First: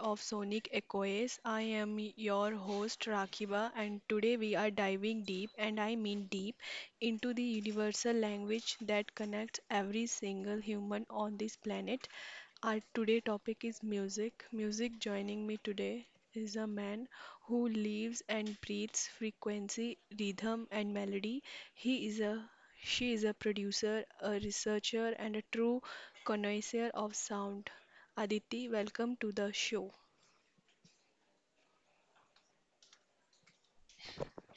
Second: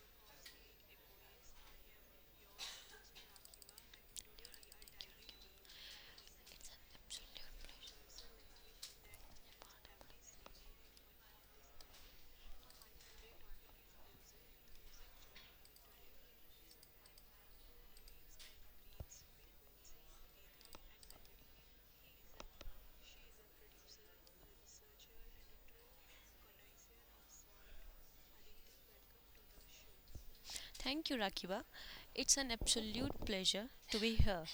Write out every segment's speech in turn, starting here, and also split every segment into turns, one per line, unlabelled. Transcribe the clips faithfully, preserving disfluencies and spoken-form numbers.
of Sonic Echoes. I am your host Rakiba, and today we are diving deep, and I mean deep, into the universal language that connects every single human on this planet. Our today topic is music. Music joining me today is a man who lives and breathes frequency, rhythm, and melody. He is a She is a producer, a researcher, and a true connoisseur of sound. Aditi, welcome to the show.
Thank you, Rakiba. It's an absolute pleasure to be here.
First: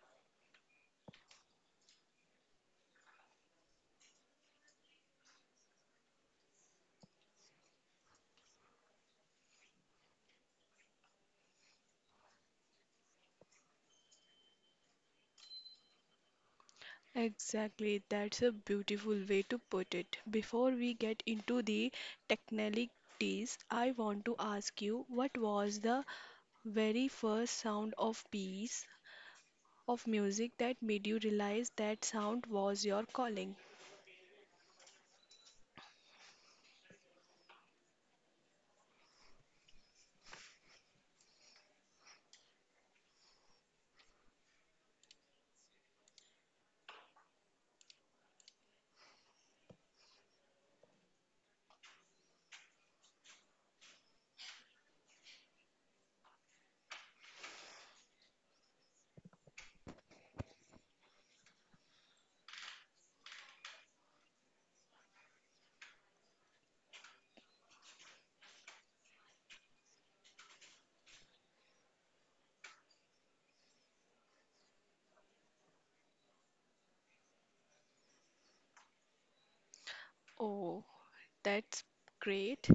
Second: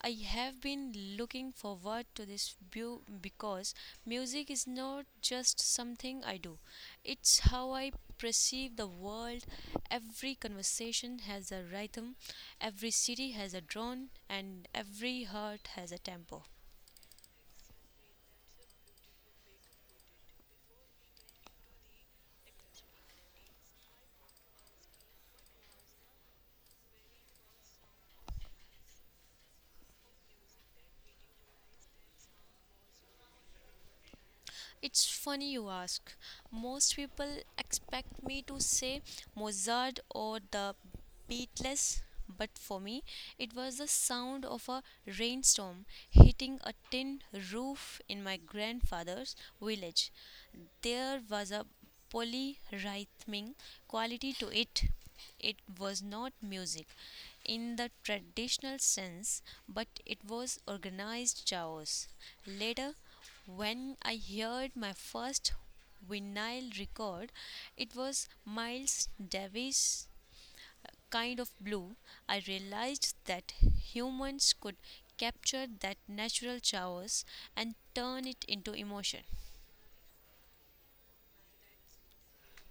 I have been looking forward to this view because music is not just something I do. It's how I perceive the world. Every conversation has a rhythm, every city has a drone, and every heart has a tempo.
Exactly, that's a beautiful way to put it. Before we get into the technicalities, I want to ask you, what was the very first sound of piece of music that made you realize that sound was your calling?
It's funny you ask. Most people expect me to say Mozart or the Beatles, but for me, it was the sound of a rainstorm hitting a tin roof in my grandfather's village. There was a polyrhythmic quality to it. It was not music in the traditional sense, but it was organized chaos. Later, when I heard my first vinyl record, it was Miles Davis' kind of blue. I realized that humans could capture that natural chaos and turn it into emotion.
Oh, that's great.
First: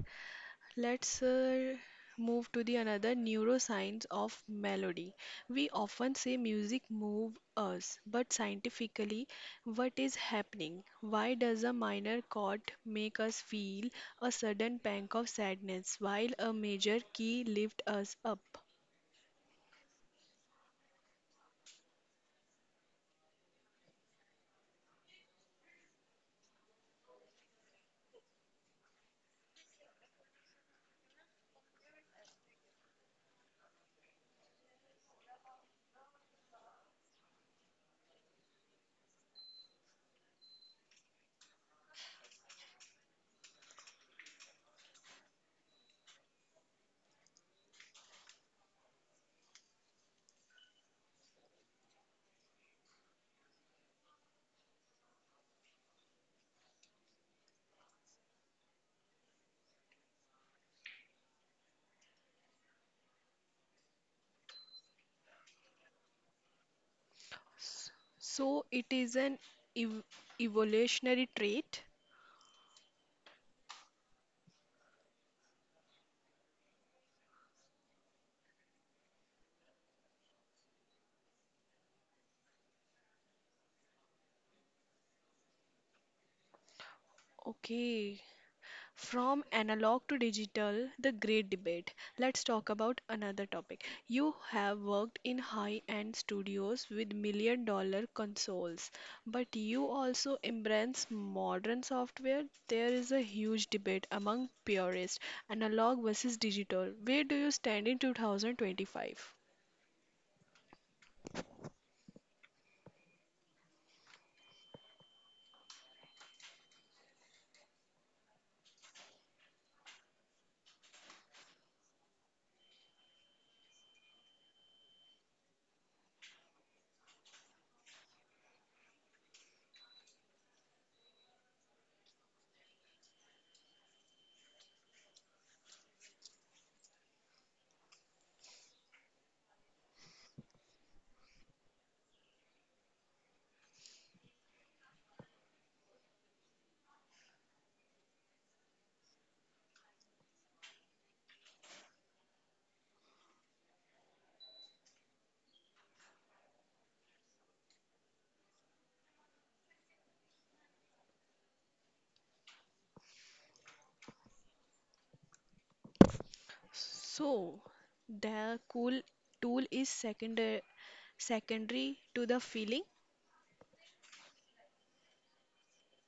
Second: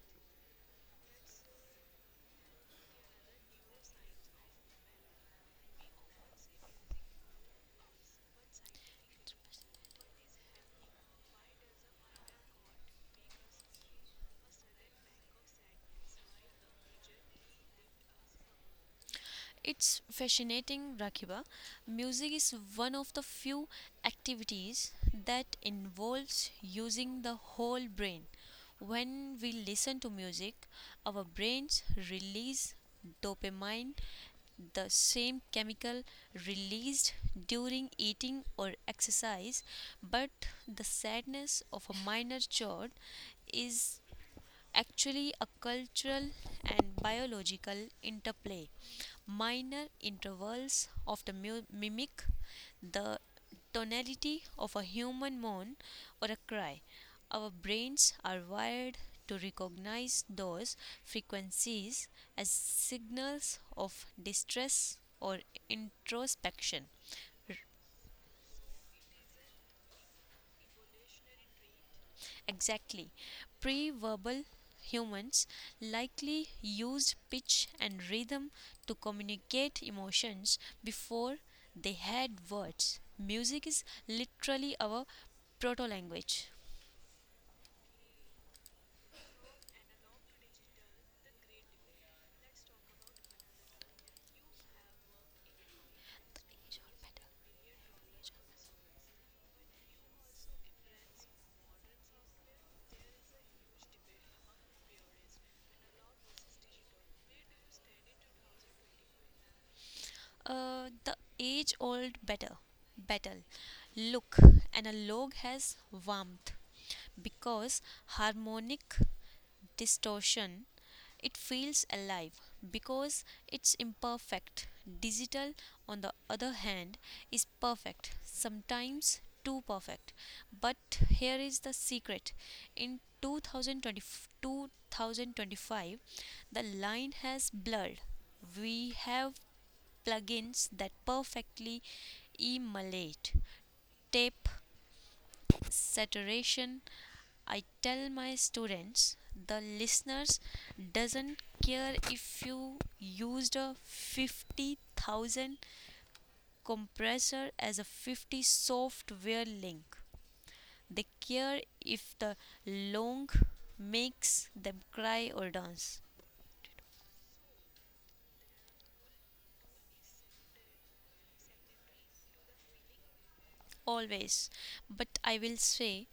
Let's uh, move to the another neuroscience of melody. We often say music move us, but scientifically, what is happening? Why does a minor chord make us feel a sudden pang of sadness while a major key lifts us up?
It's fascinating, Rakiba. Music is one of the few activities that involves using the whole brain. When we listen to music, our brains release dopamine, the same chemical released during eating or exercise, but the sadness of a minor chord is actually a cultural and biological interplay. Minor intervals often mu- mimic the tonality of a human moan or a cry. Our brains are wired to recognize those frequencies as signals of distress or introspection.
S- So it is an ev- evolutionary trait.
Exactly. Pre verbal humans likely used pitch and rhythm to communicate emotions before they had words. Music is literally our proto language.
Okay. From analog to digital, the great debate. Let's talk about another topic. You have worked in high end studios with million dollar consoles, but you also embrace modern software. There is a huge debate among purists, analog versus digital. Where do you stand in two thousand twenty-five?
Uh, the age old battle. Battle. Look, analog has warmth because harmonic distortion. It feels alive because it's imperfect. Digital, on the other hand, is perfect, sometimes too perfect. But here is the secret, in two thousand twenty, twenty twenty-five, the line has blurred. We have plugins that perfectly emulate tape saturation. I tell my students the listeners doesn't care if you used a fifty thousand compressor as a fifty software link. They care if the long makes them cry or dance,
So, the cool tool is secondary secondary to the feeling.
always, but I will say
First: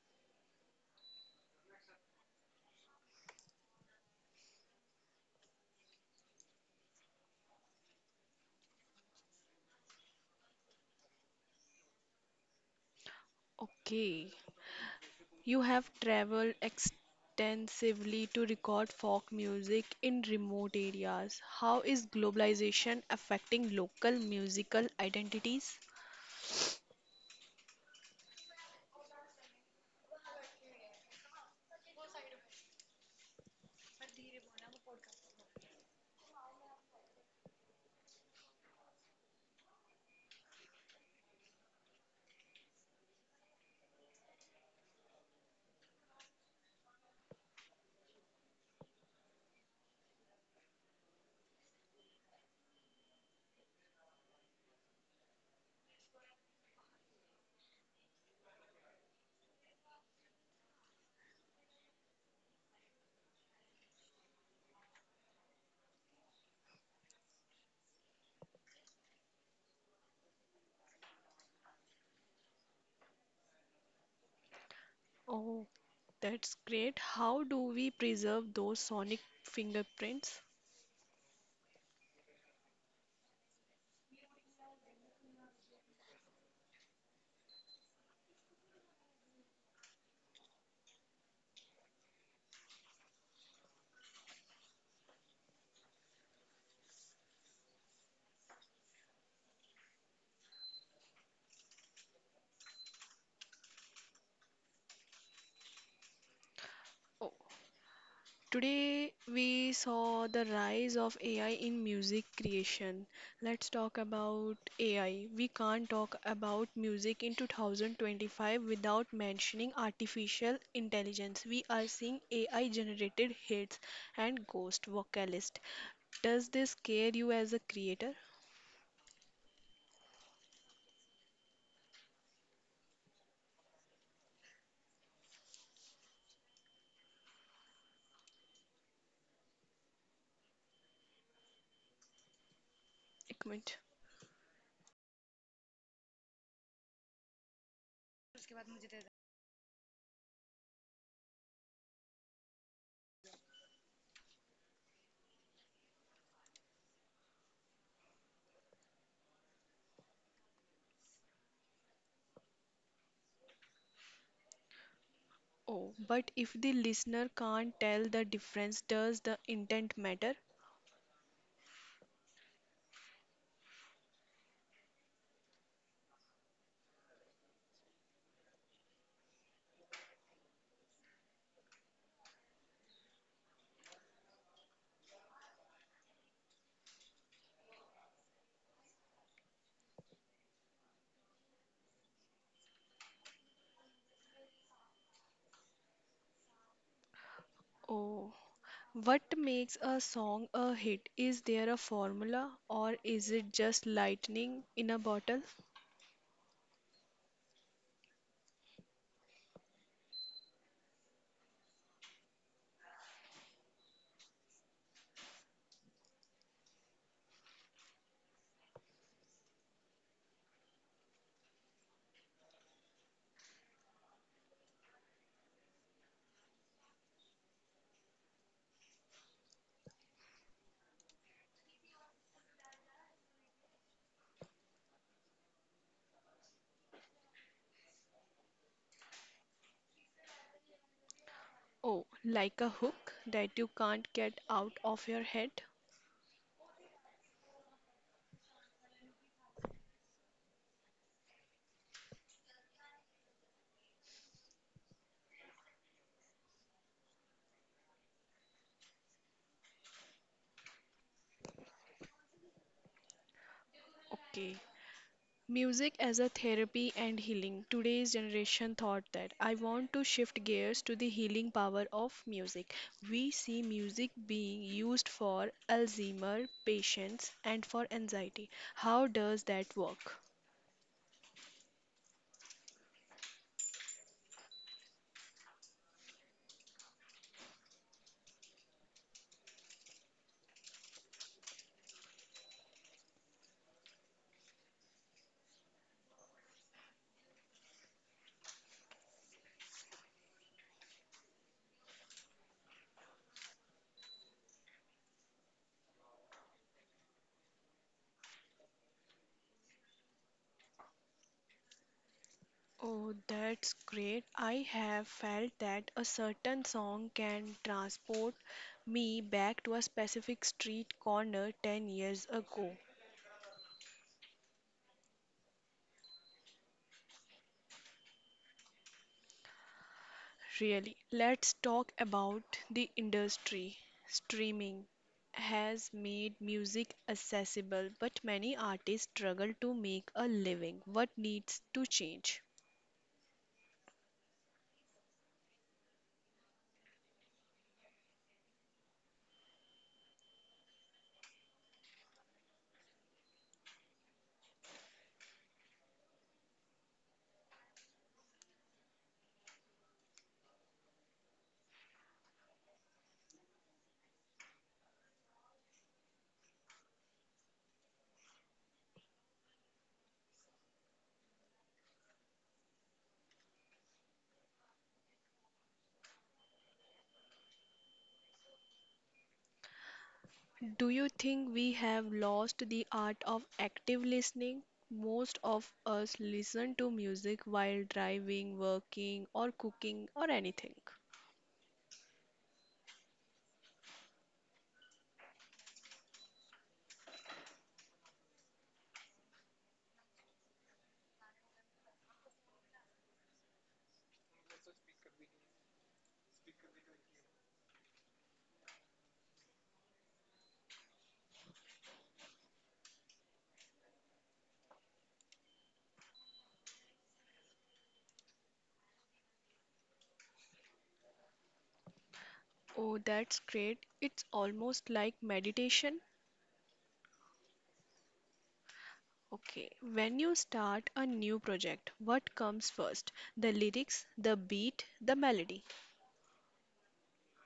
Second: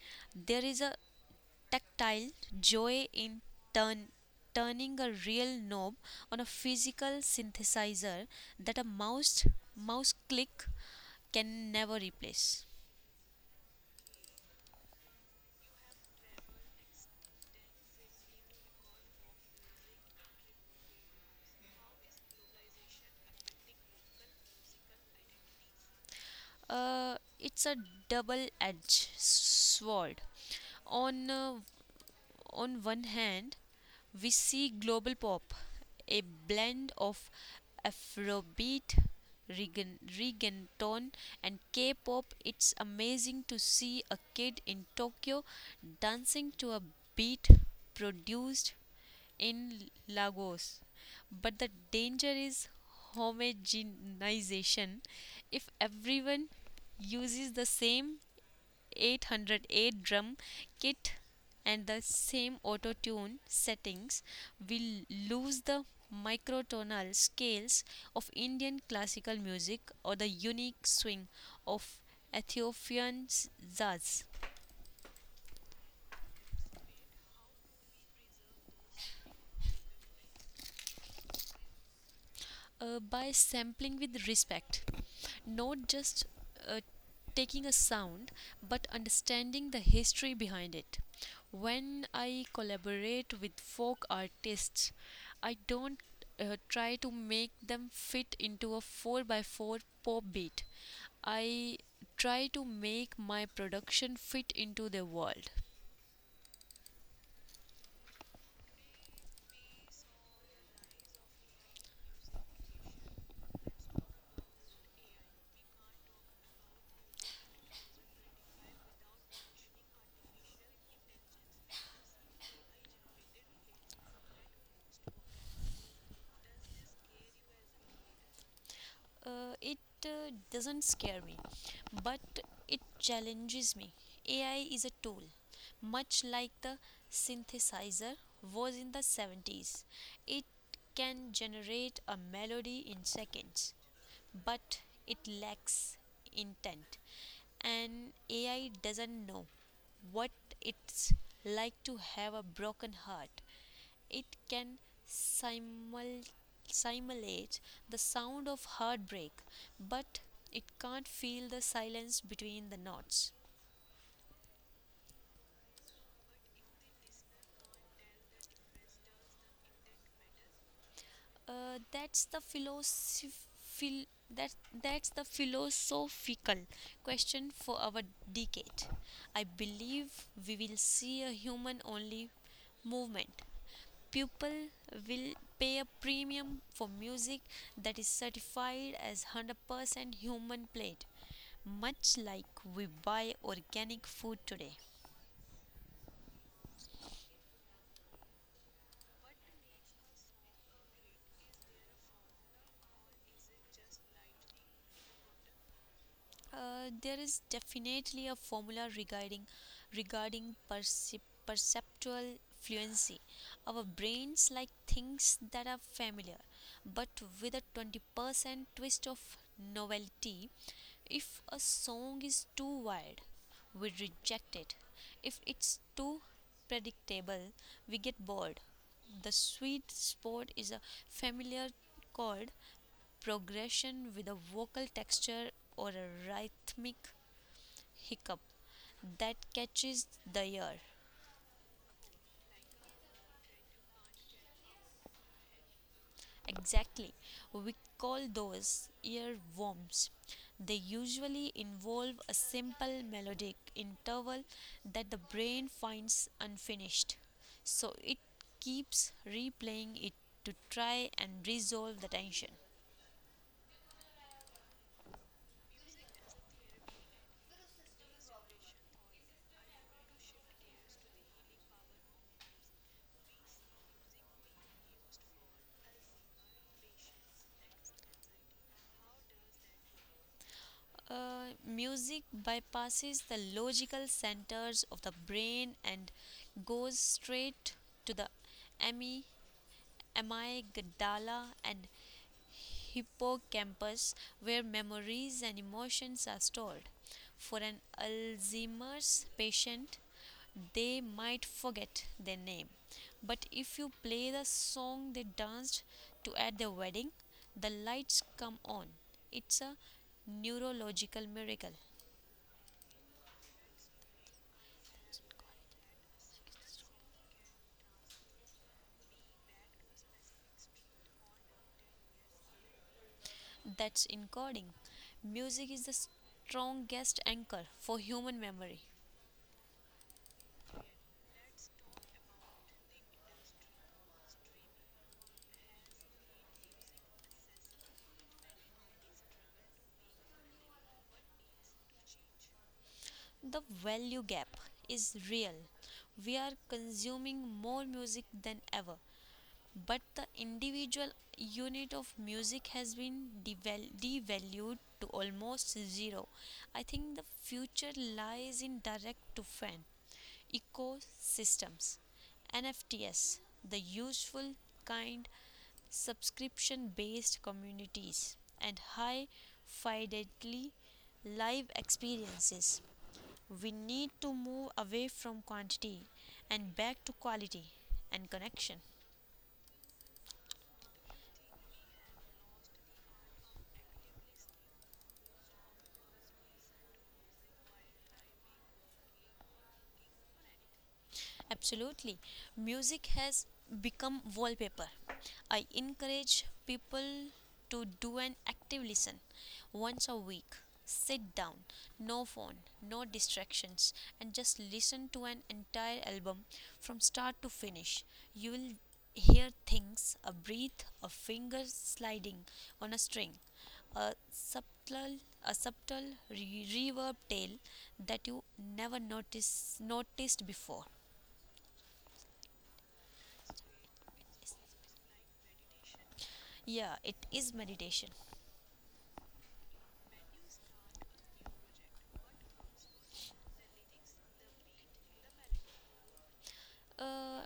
there is a tactile joy in turn, turning a real knob on a physical synthesizer that a mouse mouse click can never replace.
Okay. You have traveled extensively to record folk music in remote areas. How is globalization affecting local musical identities?
Uh, it's a double-edged sword. On uh, on one hand, we see global pop, a blend of Afrobeat, regga- reggaeton, and K pop. It's amazing to see a kid in Tokyo dancing to a beat produced in Lagos. But the danger is homogenization. If everyone uses the same eight hundred eight drum kit and the same auto tune settings, will lose the microtonal scales of Indian classical music or the unique swing of Ethiopian jazz.
Oh, that's great. How do we preserve those sonic fingerprints?
Uh, by sampling with respect, not just uh, taking a sound but understanding the history behind it. When I collaborate with folk artists, I don't uh, try to make them fit into a four by four pop beat. I try to make my production fit into their world.
Today, we saw the rise of A I in music creation. Let's talk about A I. We can't talk about music in two thousand twenty-five without mentioning artificial intelligence. We are seeing A I generated hits and ghost vocalist. Does this scare you as a creator?
uh, it uh, doesn't scare me, but it challenges me. A I is a tool, much like the synthesizer was in the seventies. It can generate a melody in
एक minute.
seconds, but it lacks intent. And A I doesn't know what it's like to have a broken heart. It can simul- simulate the sound of heartbreak, but it can't feel the silence between the knots.
Oh, but if the listener can't tell the difference, does the intent matter?
Uh, that's the philosophical. That, that's the philosophical question for our decade. I believe we will see a human only movement. Pupil will pay a premium for music that is certified as one hundred percent human played, much like we buy organic food today.
Oh, what makes a song a hit? Is there a formula, or is it just lightning in a bottle?
Uh, there is definitely a formula regarding regarding percep- perceptual fluency. Our brains like things that are familiar, but with a twenty percent twist of novelty. If a song is too wild, we reject it. If it's too predictable, we get bored. The sweet spot is a familiar chord progression with a vocal texture or a rhythmic hiccup that catches the ear.
Oh, like a hook that you can't get out of your head?
Exactly. We call those earworms. They usually involve a simple melodic interval that the brain finds unfinished. So it keeps replaying it to try and resolve the tension.
Okay. Music as a therapy and healing. Today's generation thought that. I want to shift gears to the healing power of music. We see music being used for Alzheimer patients and for anxiety. How does that work?
uh, music bypasses the logical centers of the brain and goes straight to the amy. Amai, Gdala, and hippocampus where memories and emotions are stored. For an Alzheimer's patient, they might forget their name, but if you play the song they danced to at their wedding, the lights come on. It's a neurological miracle.
Oh, that's great. I have felt that a certain song can transport me back to a specific street corner ten years ago.
That's encoding. Music is the strongest anchor for human memory.
Really, let's talk about the industry. Streaming has made music accessible, but many artists struggle to make a living. What needs to change?
The value gap is real. We are consuming more music than ever, but the individual unit of music has been deval- devalued to almost zero. I think the future lies in direct to fan ecosystems, N F Ts, the useful kind, subscription based communities and high fidelity live experiences. We need to move away from quantity and back to quality and connection.
Do you think we have lost the art of active listening? Most of us listen to music while driving, working, or cooking, or anything.
Absolutely. Music has become wallpaper. I encourage people to do an active listen once a week. Sit down, no phone, no distractions, and just listen to an entire album from start to finish. You will hear things: a breath, a finger sliding on a string, a subtle a subtle re- reverb tail that you never notice noticed before.
Oh, that's great. It's almost like meditation.
Yeah, it is meditation.
Okay, when you start a new project, what comes first? The lyrics, the beat, the melody.
Uh,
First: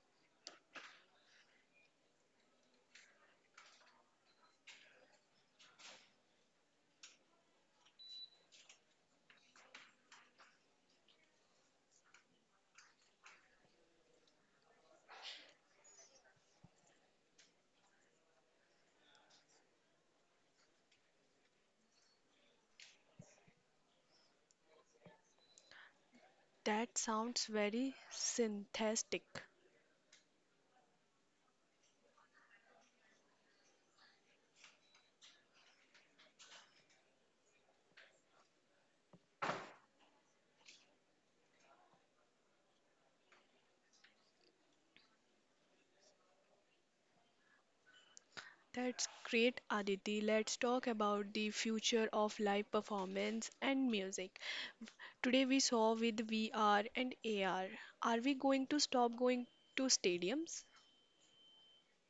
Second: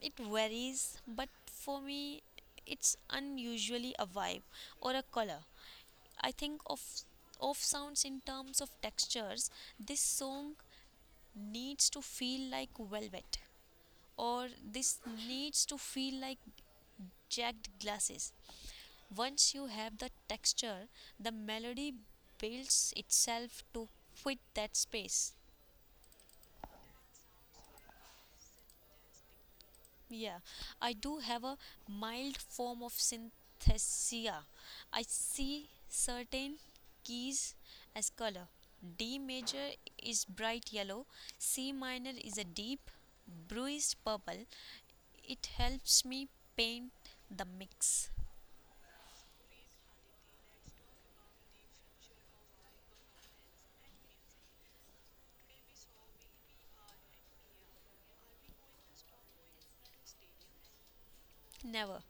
it varies, but for me, it's unusually a vibe or a color. I think of of sounds in terms of textures. This song needs to feel like velvet, or this needs to feel like jagged glasses. Once you have the texture, the melody builds itself to fit that space.
That sounds very synthetic.
Yeah, I do have a mild form of synesthesia. I see certain keys as color. D major is bright yellow, C minor is a deep bruised purple. It helps me paint the mix.
That's great, Aditi. Let's talk about the future of live performance and music. Today we saw with V R and A R. Are we going to stop going to stadiums?
Never.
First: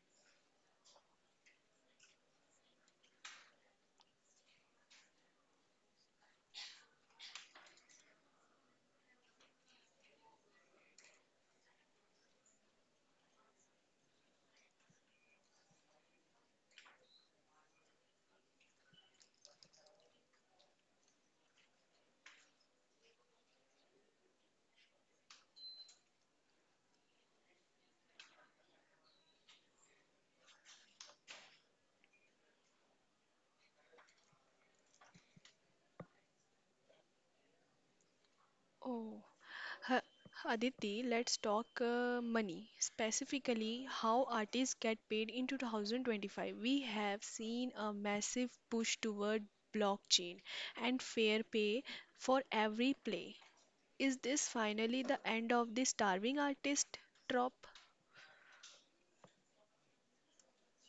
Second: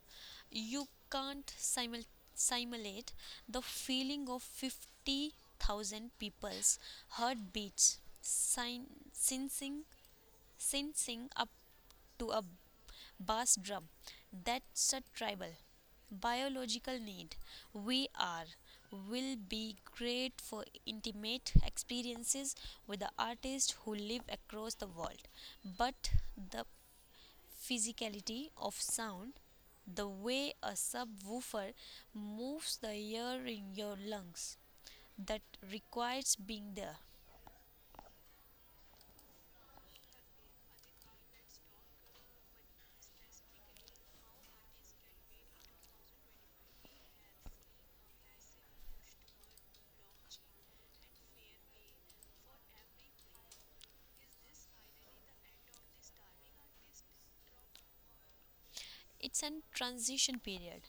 You can't simul- simulate the feeling of fifty thousand people's heartbeats sin- sensing, sensing up to a bass drum. That's a tribal biological need. We are will be great for intimate experiences with the artists who live across the world. But the physicality of sound, the way a subwoofer moves the air in your lungs, that requires being there.
Oh. Ha- Aditi, let's talk uh, money. Specifically, how artists get paid in two thousand twenty-five. We have seen a massive push toward blockchain and fair pay for every play. Is this finally the end of the starving artist trope?
It's a transition period.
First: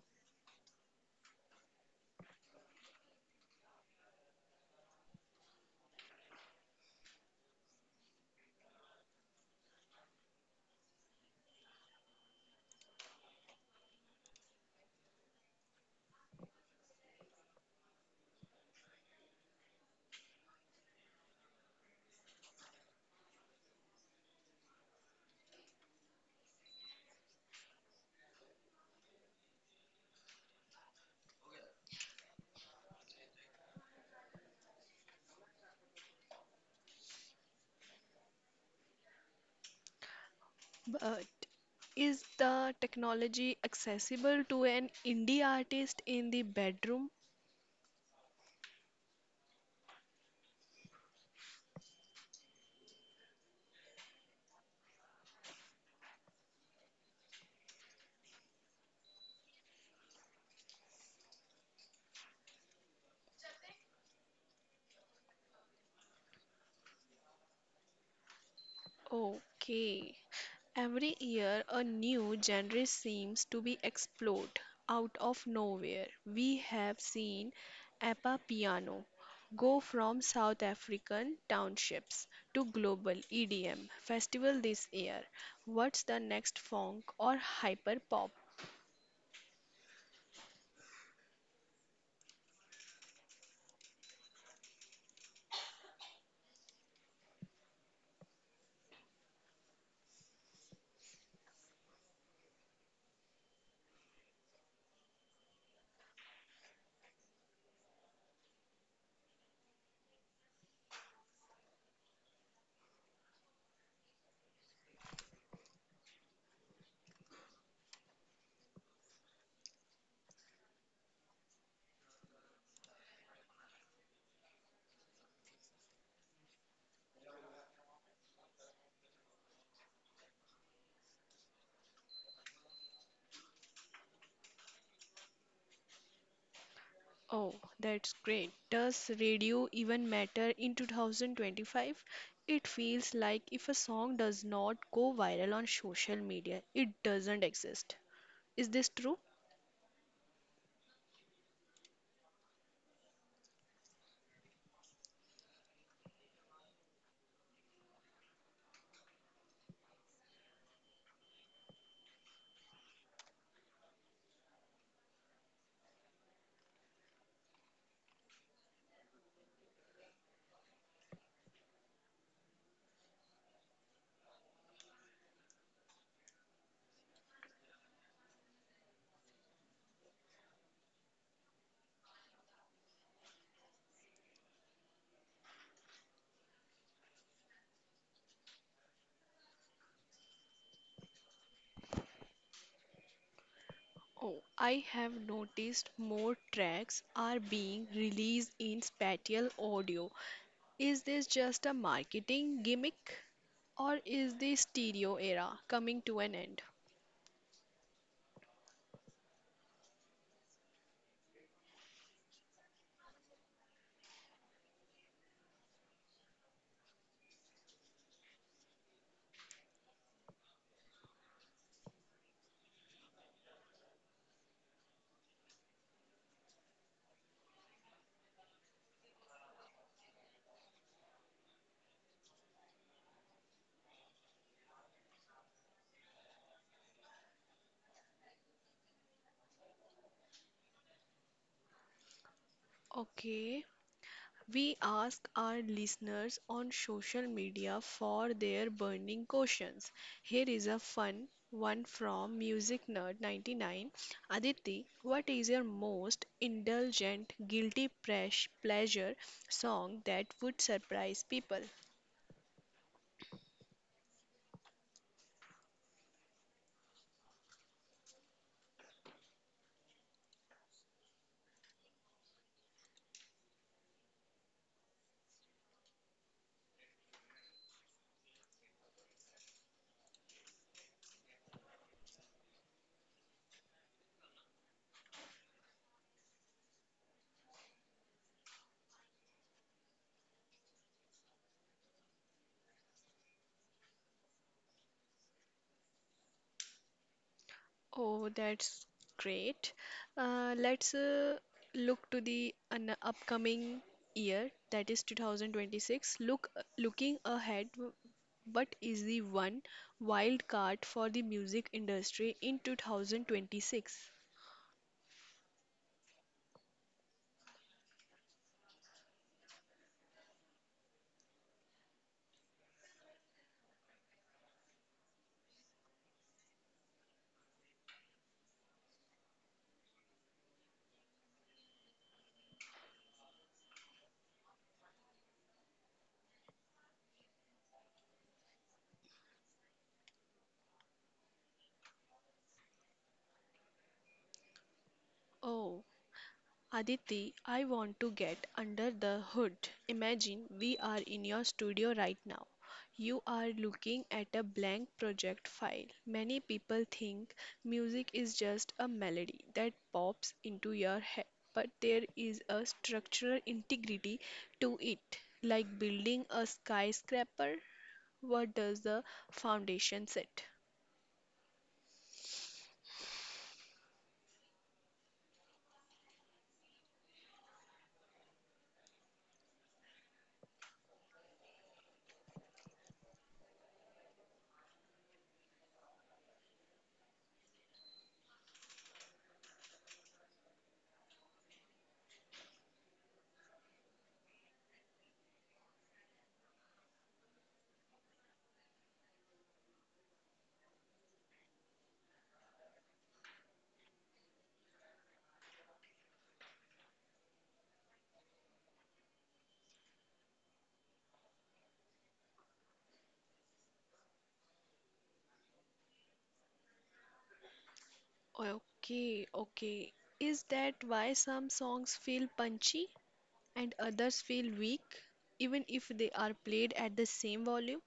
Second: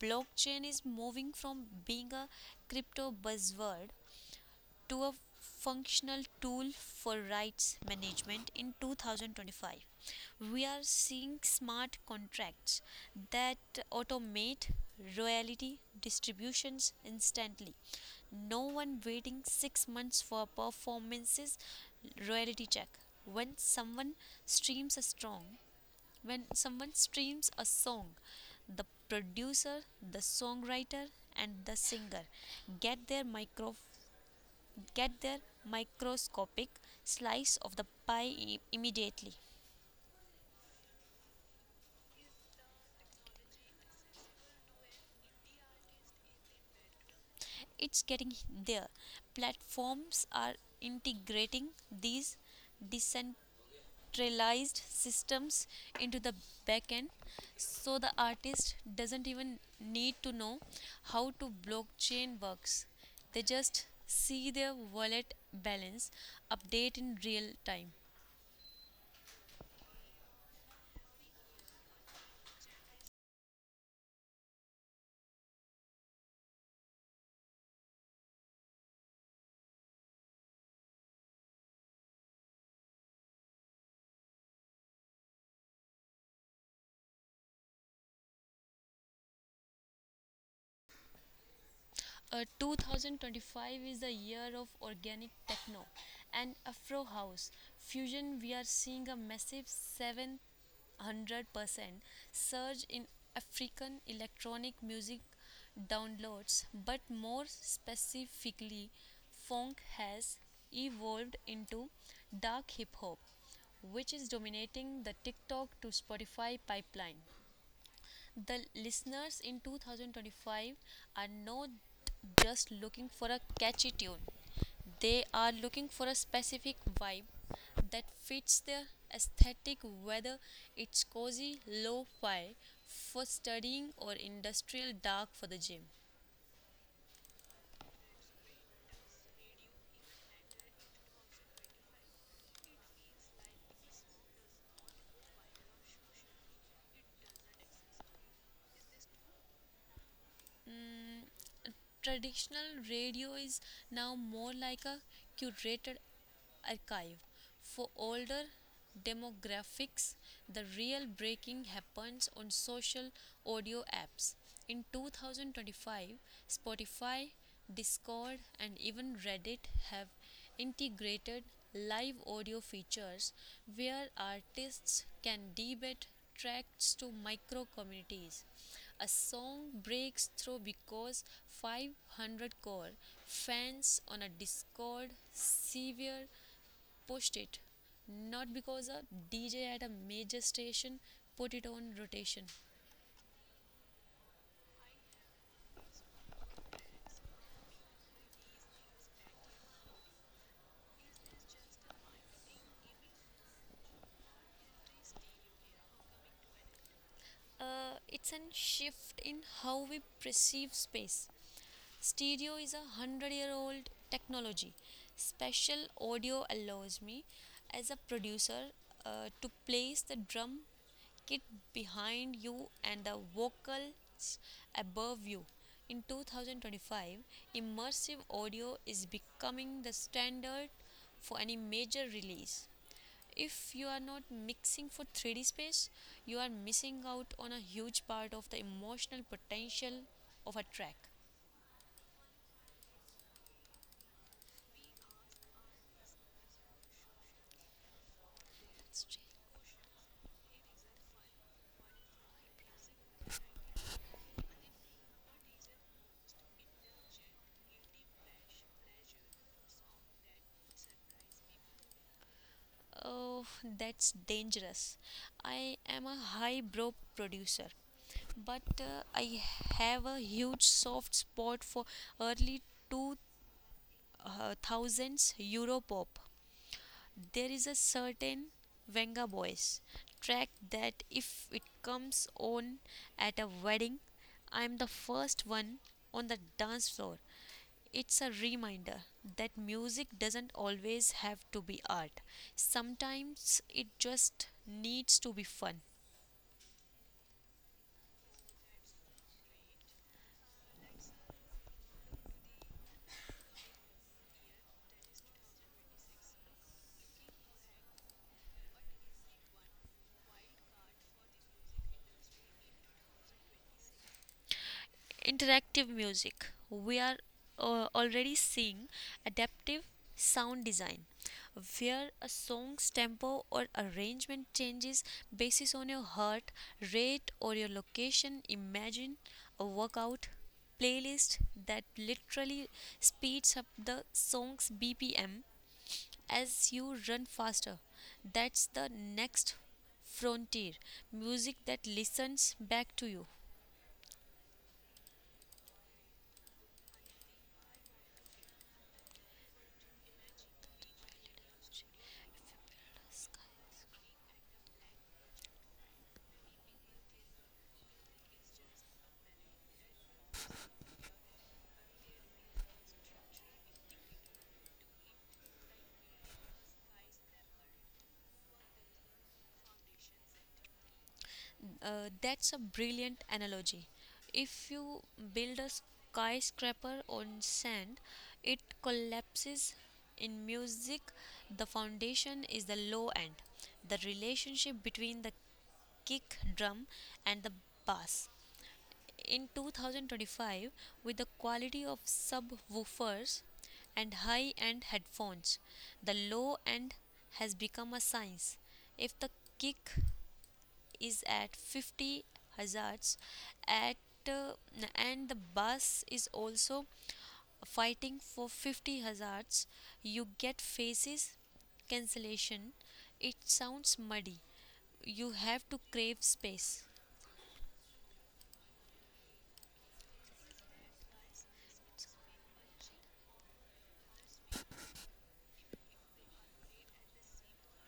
Blockchain is moving from being a crypto buzzword to a functional tool for rights management in two thousand twenty-five. We are seeing smart contracts that automate royalty distributions instantly. No one waiting six months for performance's royalty check. When someone streams a song, when someone streams a song, the producer, the songwriter, and the singer get their micro get their microscopic slice of the pie i- immediately.
But is the technology accessible to an indie artist in the bedroom?
It's getting there. Platforms are integrating these decent industrialized systems into the backend so the artist doesn't even need to know how to blockchain works. They just see their wallet balance update in real time.
Okay. Every year, a new genre seems to be explored out of nowhere. We have seen Appa Piano go from South African townships to global E D M festival this year. What's the next funk or hyper pop?
Uh, twenty twenty-five is the year of organic techno and Afro house fusion. We are seeing a massive seven hundred percent surge in African electronic music downloads, but more specifically, funk has evolved into dark hip hop, which is dominating the TikTok to Spotify pipeline. The listeners in two thousand twenty-five are not just looking for a catchy tune, they are looking for a specific vibe that fits their aesthetic, whether it's cozy lo fi for studying or industrial dark for the gym.
Oh, that's great. Does radio even matter in twenty twenty-five? It feels like if a song does not go viral on social media, it doesn't exist. Is this true?
Traditional radio is now more like a curated archive. For older demographics, the real breaking happens on social audio apps. In twenty twenty-five, Spotify, Discord, and even Reddit have integrated live audio features where artists can debate tracks to micro communities. A song breaks through because five hundred core fans on a Discord server pushed it, not because a D J at a major station put it on rotation.
Oh, I have noticed more tracks are being released in spatial audio. Is this just a marketing gimmick? Or is the stereo era coming to an end?
Uh, it's a shift in how we perceive space. Stereo is a hundred year old technology. Spatial audio allows me, as a producer, uh, to place the drum kit behind you and the vocals above you. In two thousand twenty-five, immersive audio is becoming the standard for any major release. If you are not mixing for three D space, you are missing out on a huge part of the emotional potential of a track.
Okay. We ask our listeners on social media for their
That's.
burning questions. Here is a fun one from Music Nerd ninety-nine. Aditi, what is your most indulgent guilty pres- pleasure song that would surprise people?
Oh, that's dangerous. I am a highbrow producer, but uh, I have a huge soft spot for early two thousands Euro pop. There is a certain Venga Boys track that if it comes on at a wedding, I'm the first one on the dance floor. It's a reminder that music doesn't always have to be art. Sometimes it just needs to be fun.
Oh, that's great. Uh, let's uh, look to the an upcoming year, that is two thousand twenty-six. Look, looking ahead, w- what is the one wild card for the music industry in two thousand twenty-six?
Interactive music. We are uh, already seeing adaptive sound design where a song's tempo or arrangement changes based on your heart rate or your location. Imagine a workout playlist that literally speeds up the song's B P M as you run faster. That's the next frontier, music that listens back to you.
Oh. Aditi, I want to get under the hood. Imagine we are in your studio right now. You are looking at a blank project file. Many people think music is just a melody that pops into your head, but there is a structural integrity to it, like building a skyscraper. What does the foundation set?
Uh, that's a brilliant analogy. If you build a skyscraper on sand, it collapses. In music, the foundation is the low end, the relationship between the kick drum and the bass. In two thousand twenty-five, with the quality of subwoofers and high end headphones, the low end has become a science. If the kick is at fifty hazards at uh, and the bass is also fighting for fifty hazards, you get faces cancellation. It sounds muddy. You have to crave space.
Okay, okay. Is that why some songs feel punchy, and others feel weak, even if they are played at the same volume?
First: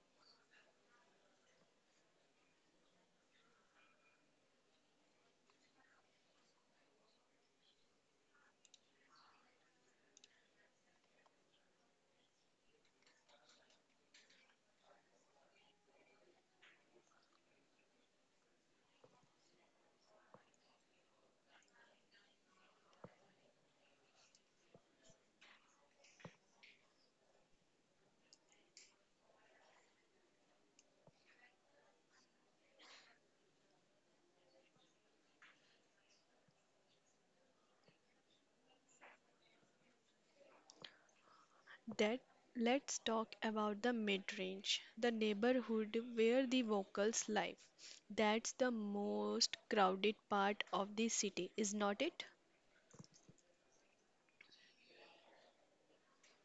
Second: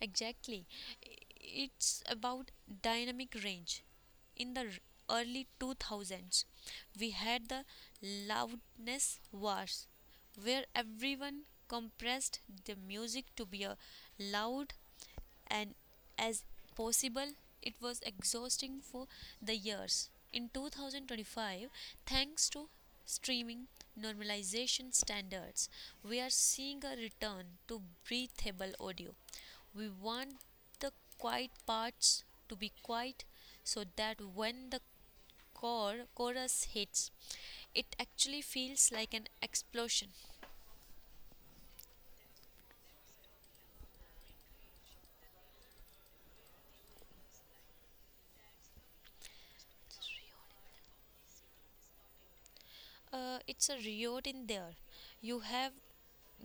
Exactly. I- It's about dynamic range. In the r- early two thousands, we had the loudness wars where everyone compressed the music to be a loud and as possible. It was exhausting for the years. In twenty twenty-five, thanks to streaming normalization standards, we are seeing a return to breathable audio. We want the quiet parts to be quiet so that when the chor- chorus hits, it actually feels like an explosion.
That let's talk about the mid range, the neighborhood where the vocals live. That's the most crowded part of the city, is not it?
Uh, it's a riot in there. You have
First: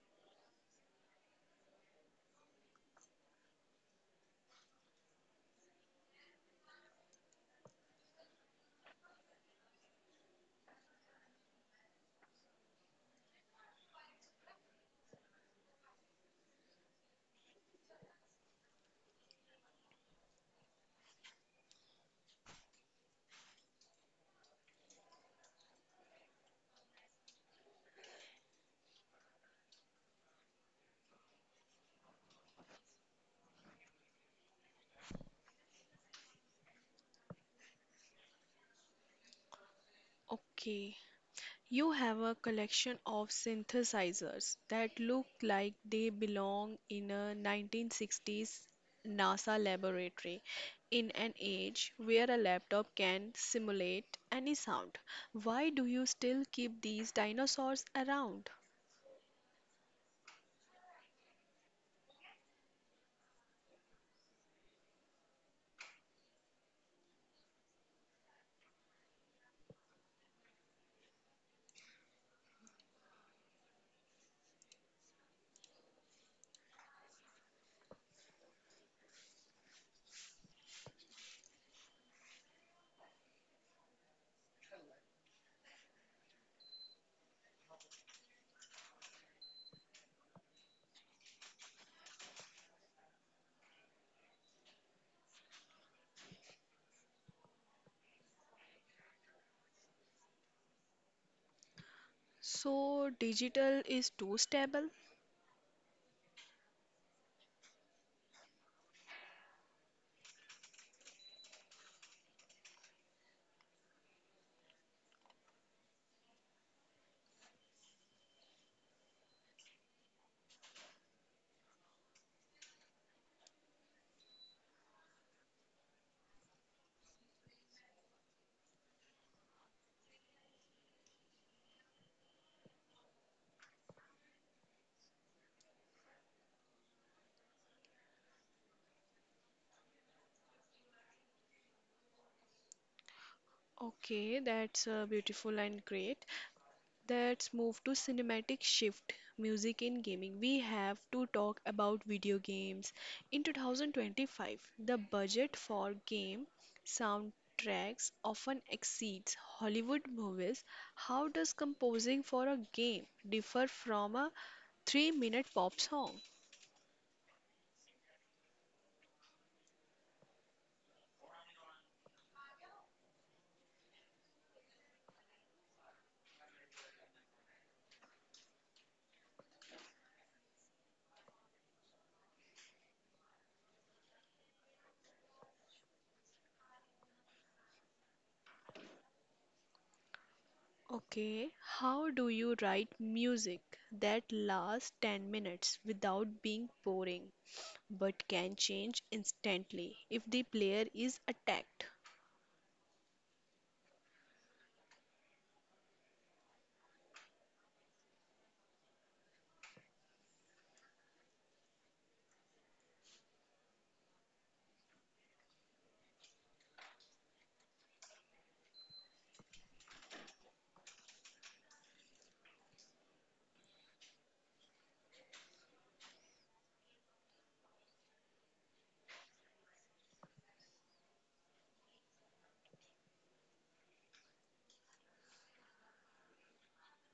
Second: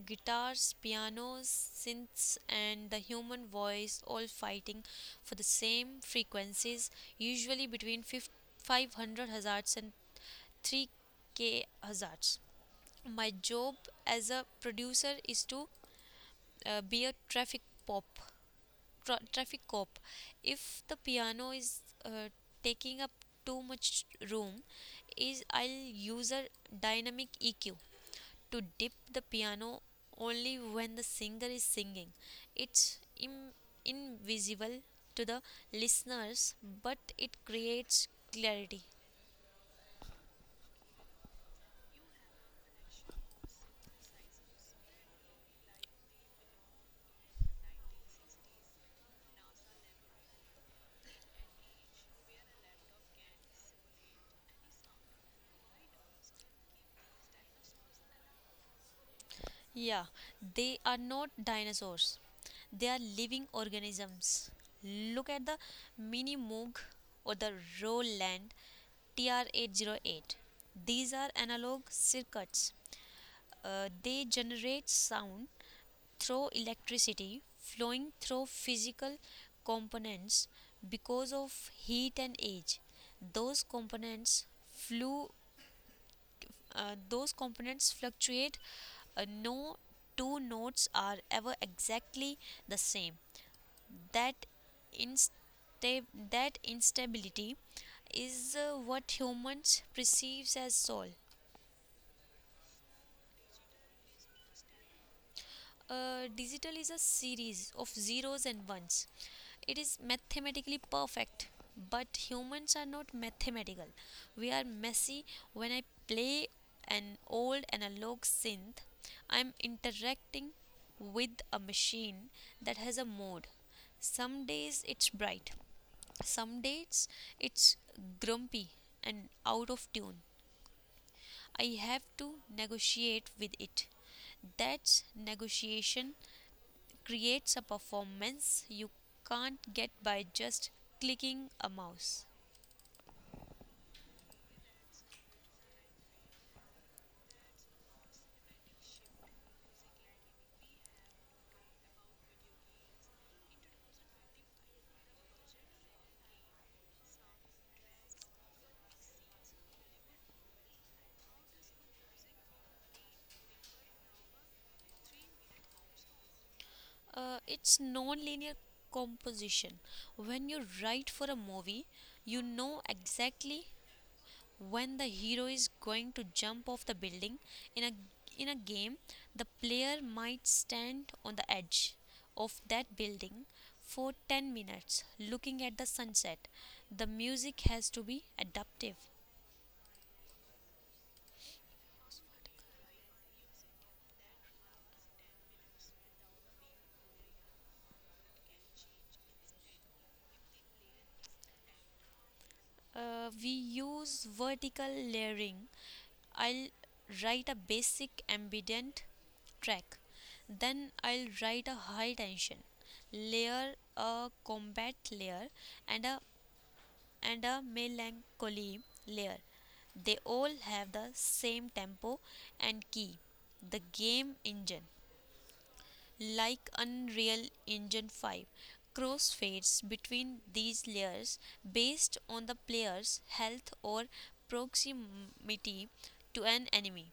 guitars, pianos, synths, and the human voice all fighting for the same frequencies, usually between 5- 500 Hz and three K Hz. My job as a producer is to uh, be a traffic pop, tra- traffic cop. If the piano is uh, taking up too much room, is I'll use a dynamic E Q to dip the piano only when the singer is singing. It's Im- invisible to the listeners, but it creates clarity.
Okay. You have a collection of synthesizers that look like they belong in a nineteen sixties NASA laboratory, in an age where a laptop can simulate any sound. Why do you still keep these dinosaurs around?
Yeah, they are not dinosaurs, they are living organisms. Look at the Mini Moog or the Roland T R eight oh eight. These are analog circuits. Uh, they generate sound through electricity flowing through physical components because of heat and age those components flew uh, those components fluctuate uh, no two notes are ever exactly the same that insta- that instability is uh, what humans perceives as soul.
So, digital is too stable?
Uh, digital is a series of zeros and ones. It is mathematically perfect, but humans are not mathematical. We are messy. When I play an old analog synth, I'm interacting with a machine that has a mode. Some days it's bright, some days it's grumpy and out of tune. I have to negotiate with it. That's negotiation creates a performance you can't get by just clicking a mouse.
Okay, that's uh, beautiful and great. Let's move to cinematic shift music in gaming. We have to talk about video games. In two thousand twenty-five, the budget for game soundtracks often exceeds Hollywood movies. How does composing for a game differ from a three-minute pop song?
Uh, it's non-linear composition. When you write for a movie, you know exactly when the hero is going to jump off the building. In a in a game, the player might stand on the edge of that building for ten minutes looking at the sunset. The music has to be adaptive.
Okay, how do you write music that lasts ten minutes without being boring, but can change instantly if the player is attacked?
uh, we use vertical layering. I'll write a basic ambient track, then I'll write a high tension layer, a combat layer, and a and a melancholy layer. They all have the same tempo and key, the game engine. Like Unreal Engine five, crossfades between these layers based on the player's health or proximity to an enemy.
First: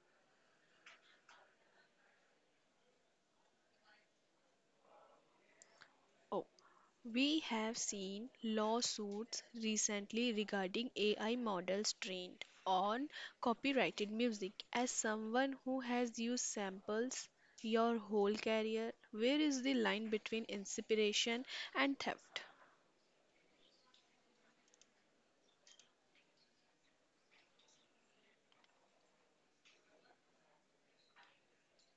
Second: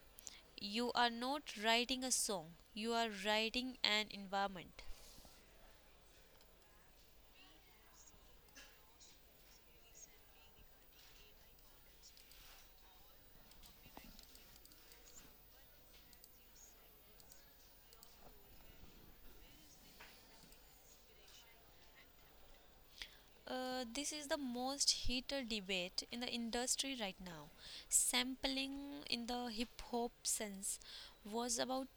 You are not writing a song, you are writing an environment.
Oh, we have seen lawsuits recently regarding A I models trained on copyrighted music. As someone who has used samples your whole career, where is the line between inspiration and theft?
Uh, this is the most heated debate in the industry right now. Sampling in the hip hop sense was about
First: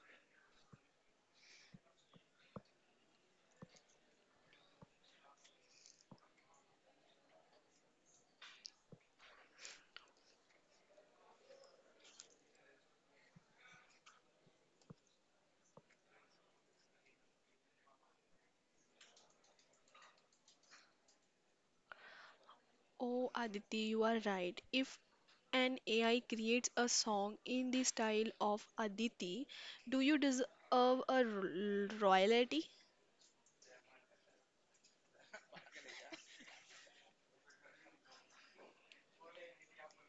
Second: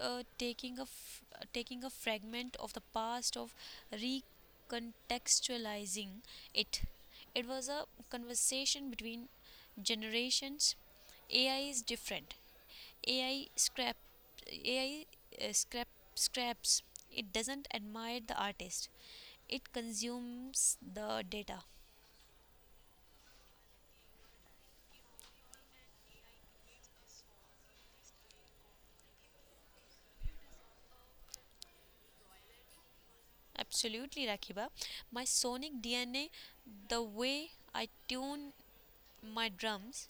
uh, taking a f- uh, taking a fragment of the past of recontextualizing it. It was a conversation between generations. A I is different. AI scrap AI uh, scrap scraps. It doesn't admire the artist. It consumes the data.
Oh, Aditi, you are right. If an A I creates a song in the style of Aditi, do you deserve a ro- royalty?
Absolutely, Rakiba. My sonic D N A, the way I tune my drums,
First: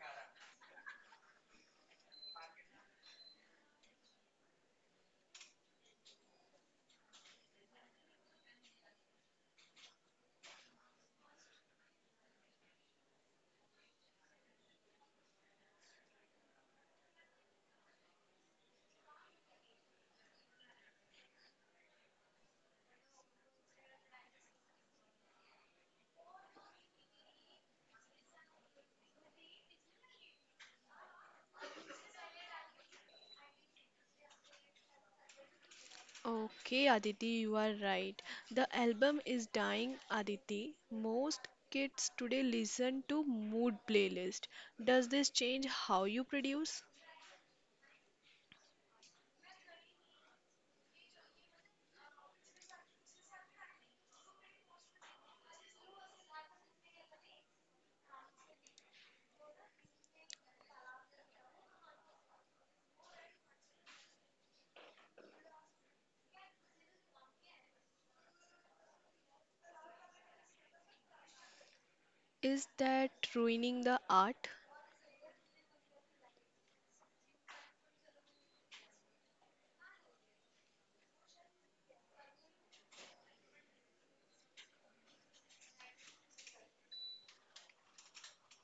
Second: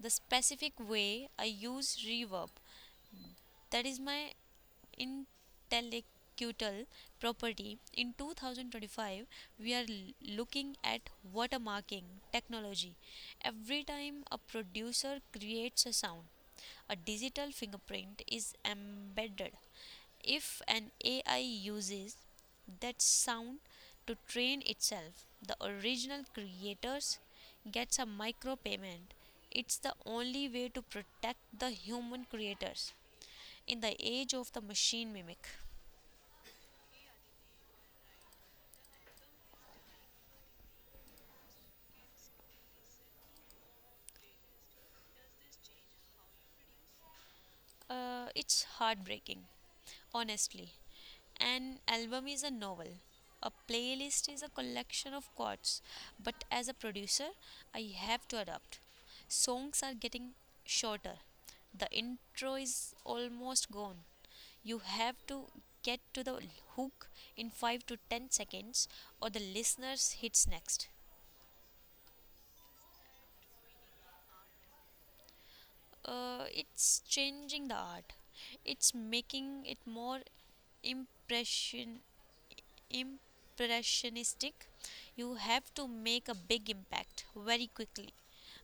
the specific way I use reverb, that is my intellectual property. In twenty twenty-five, we are l- looking at watermarking technology. Every time a producer creates a sound, a digital fingerprint is embedded. If an A I uses that sound to train itself, the original creators gets a micropayment. It's the only way to protect the human creators in the age of the machine mimic.
Okay, Aditi, you are right. The album is dying, Aditi. Most kids today listen to mood playlist. Does this change how you produce?
Uh, it's heartbreaking, honestly. An album is a novel, a playlist is a collection of chords, but as a producer, I have to adapt. Songs are getting shorter, the intro is almost gone. You have to get to the hook in five to ten seconds, or the listeners hits next.
Is that ruining the art?
Uh, it's changing the art, it's making it more impression impressionistic. You have to make a big impact very quickly.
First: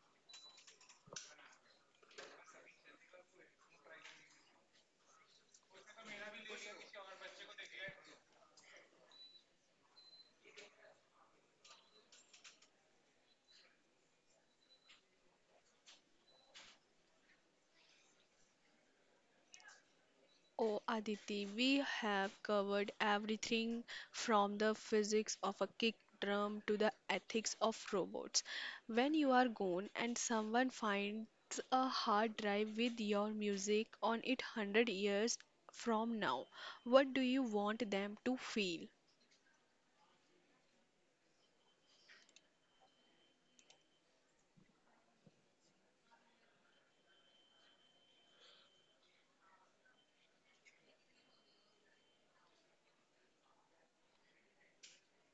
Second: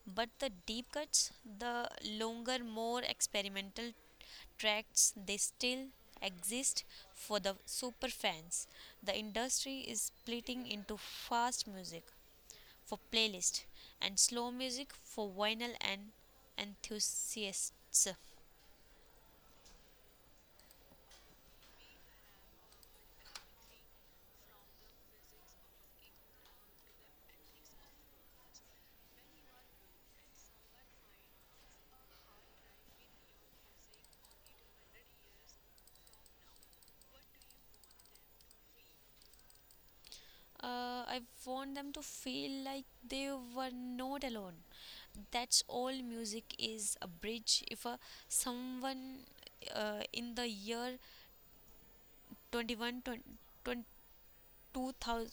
But the deep cuts, the longer, more experimental tracts, they still exist for the super fans. The industry is splitting into fast music for playlists and slow music for vinyl and enthusiasts.
Oh, Aditi, we have covered everything from the physics of a kick drum to the ethics of robots. When you are gone and someone finds a hard drive with your music on it one hundred years from now, what do you want them to feel?
Uh, I want them to feel like they were not alone. That's all music is a bridge. If a Someone uh, in the year 21, 20, 2000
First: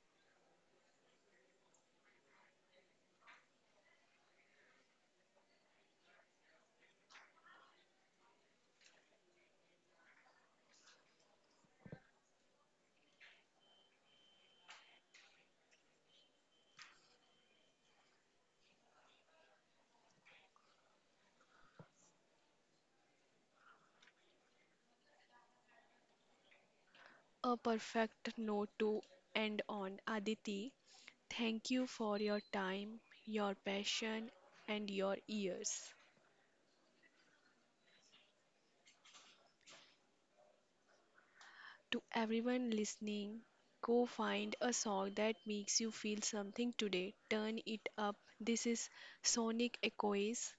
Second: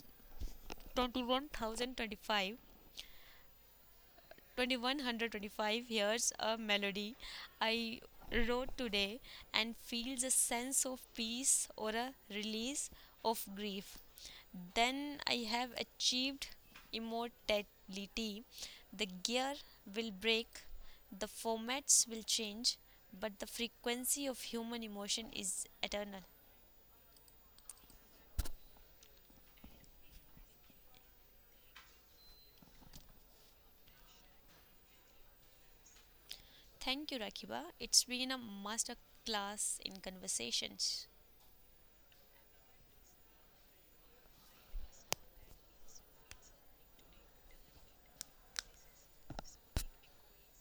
twenty one twenty-five here's a melody I wrote today and feels a sense of peace or a release of grief. Then I have achieved immortality. The gear will break, the formats will change, but the frequency of human emotion is eternal.
A perfect note to end on, Aditi. Thank you for your time, your passion, and your ears.
Thank you, Rakiba. It's been a master class in conversations.
To everyone listening, go find a song that makes you feel something today. Turn it up. This is Sonic Echoes.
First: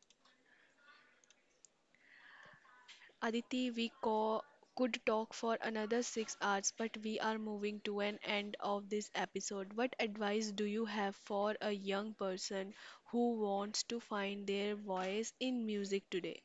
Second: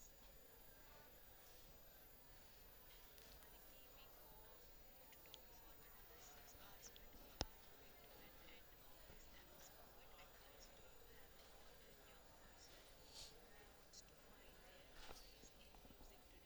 Aditi, we co- could talk for another six hours, but we are moving to an end of this episode. What advice do you have for a young person who wants to find their voice in music today?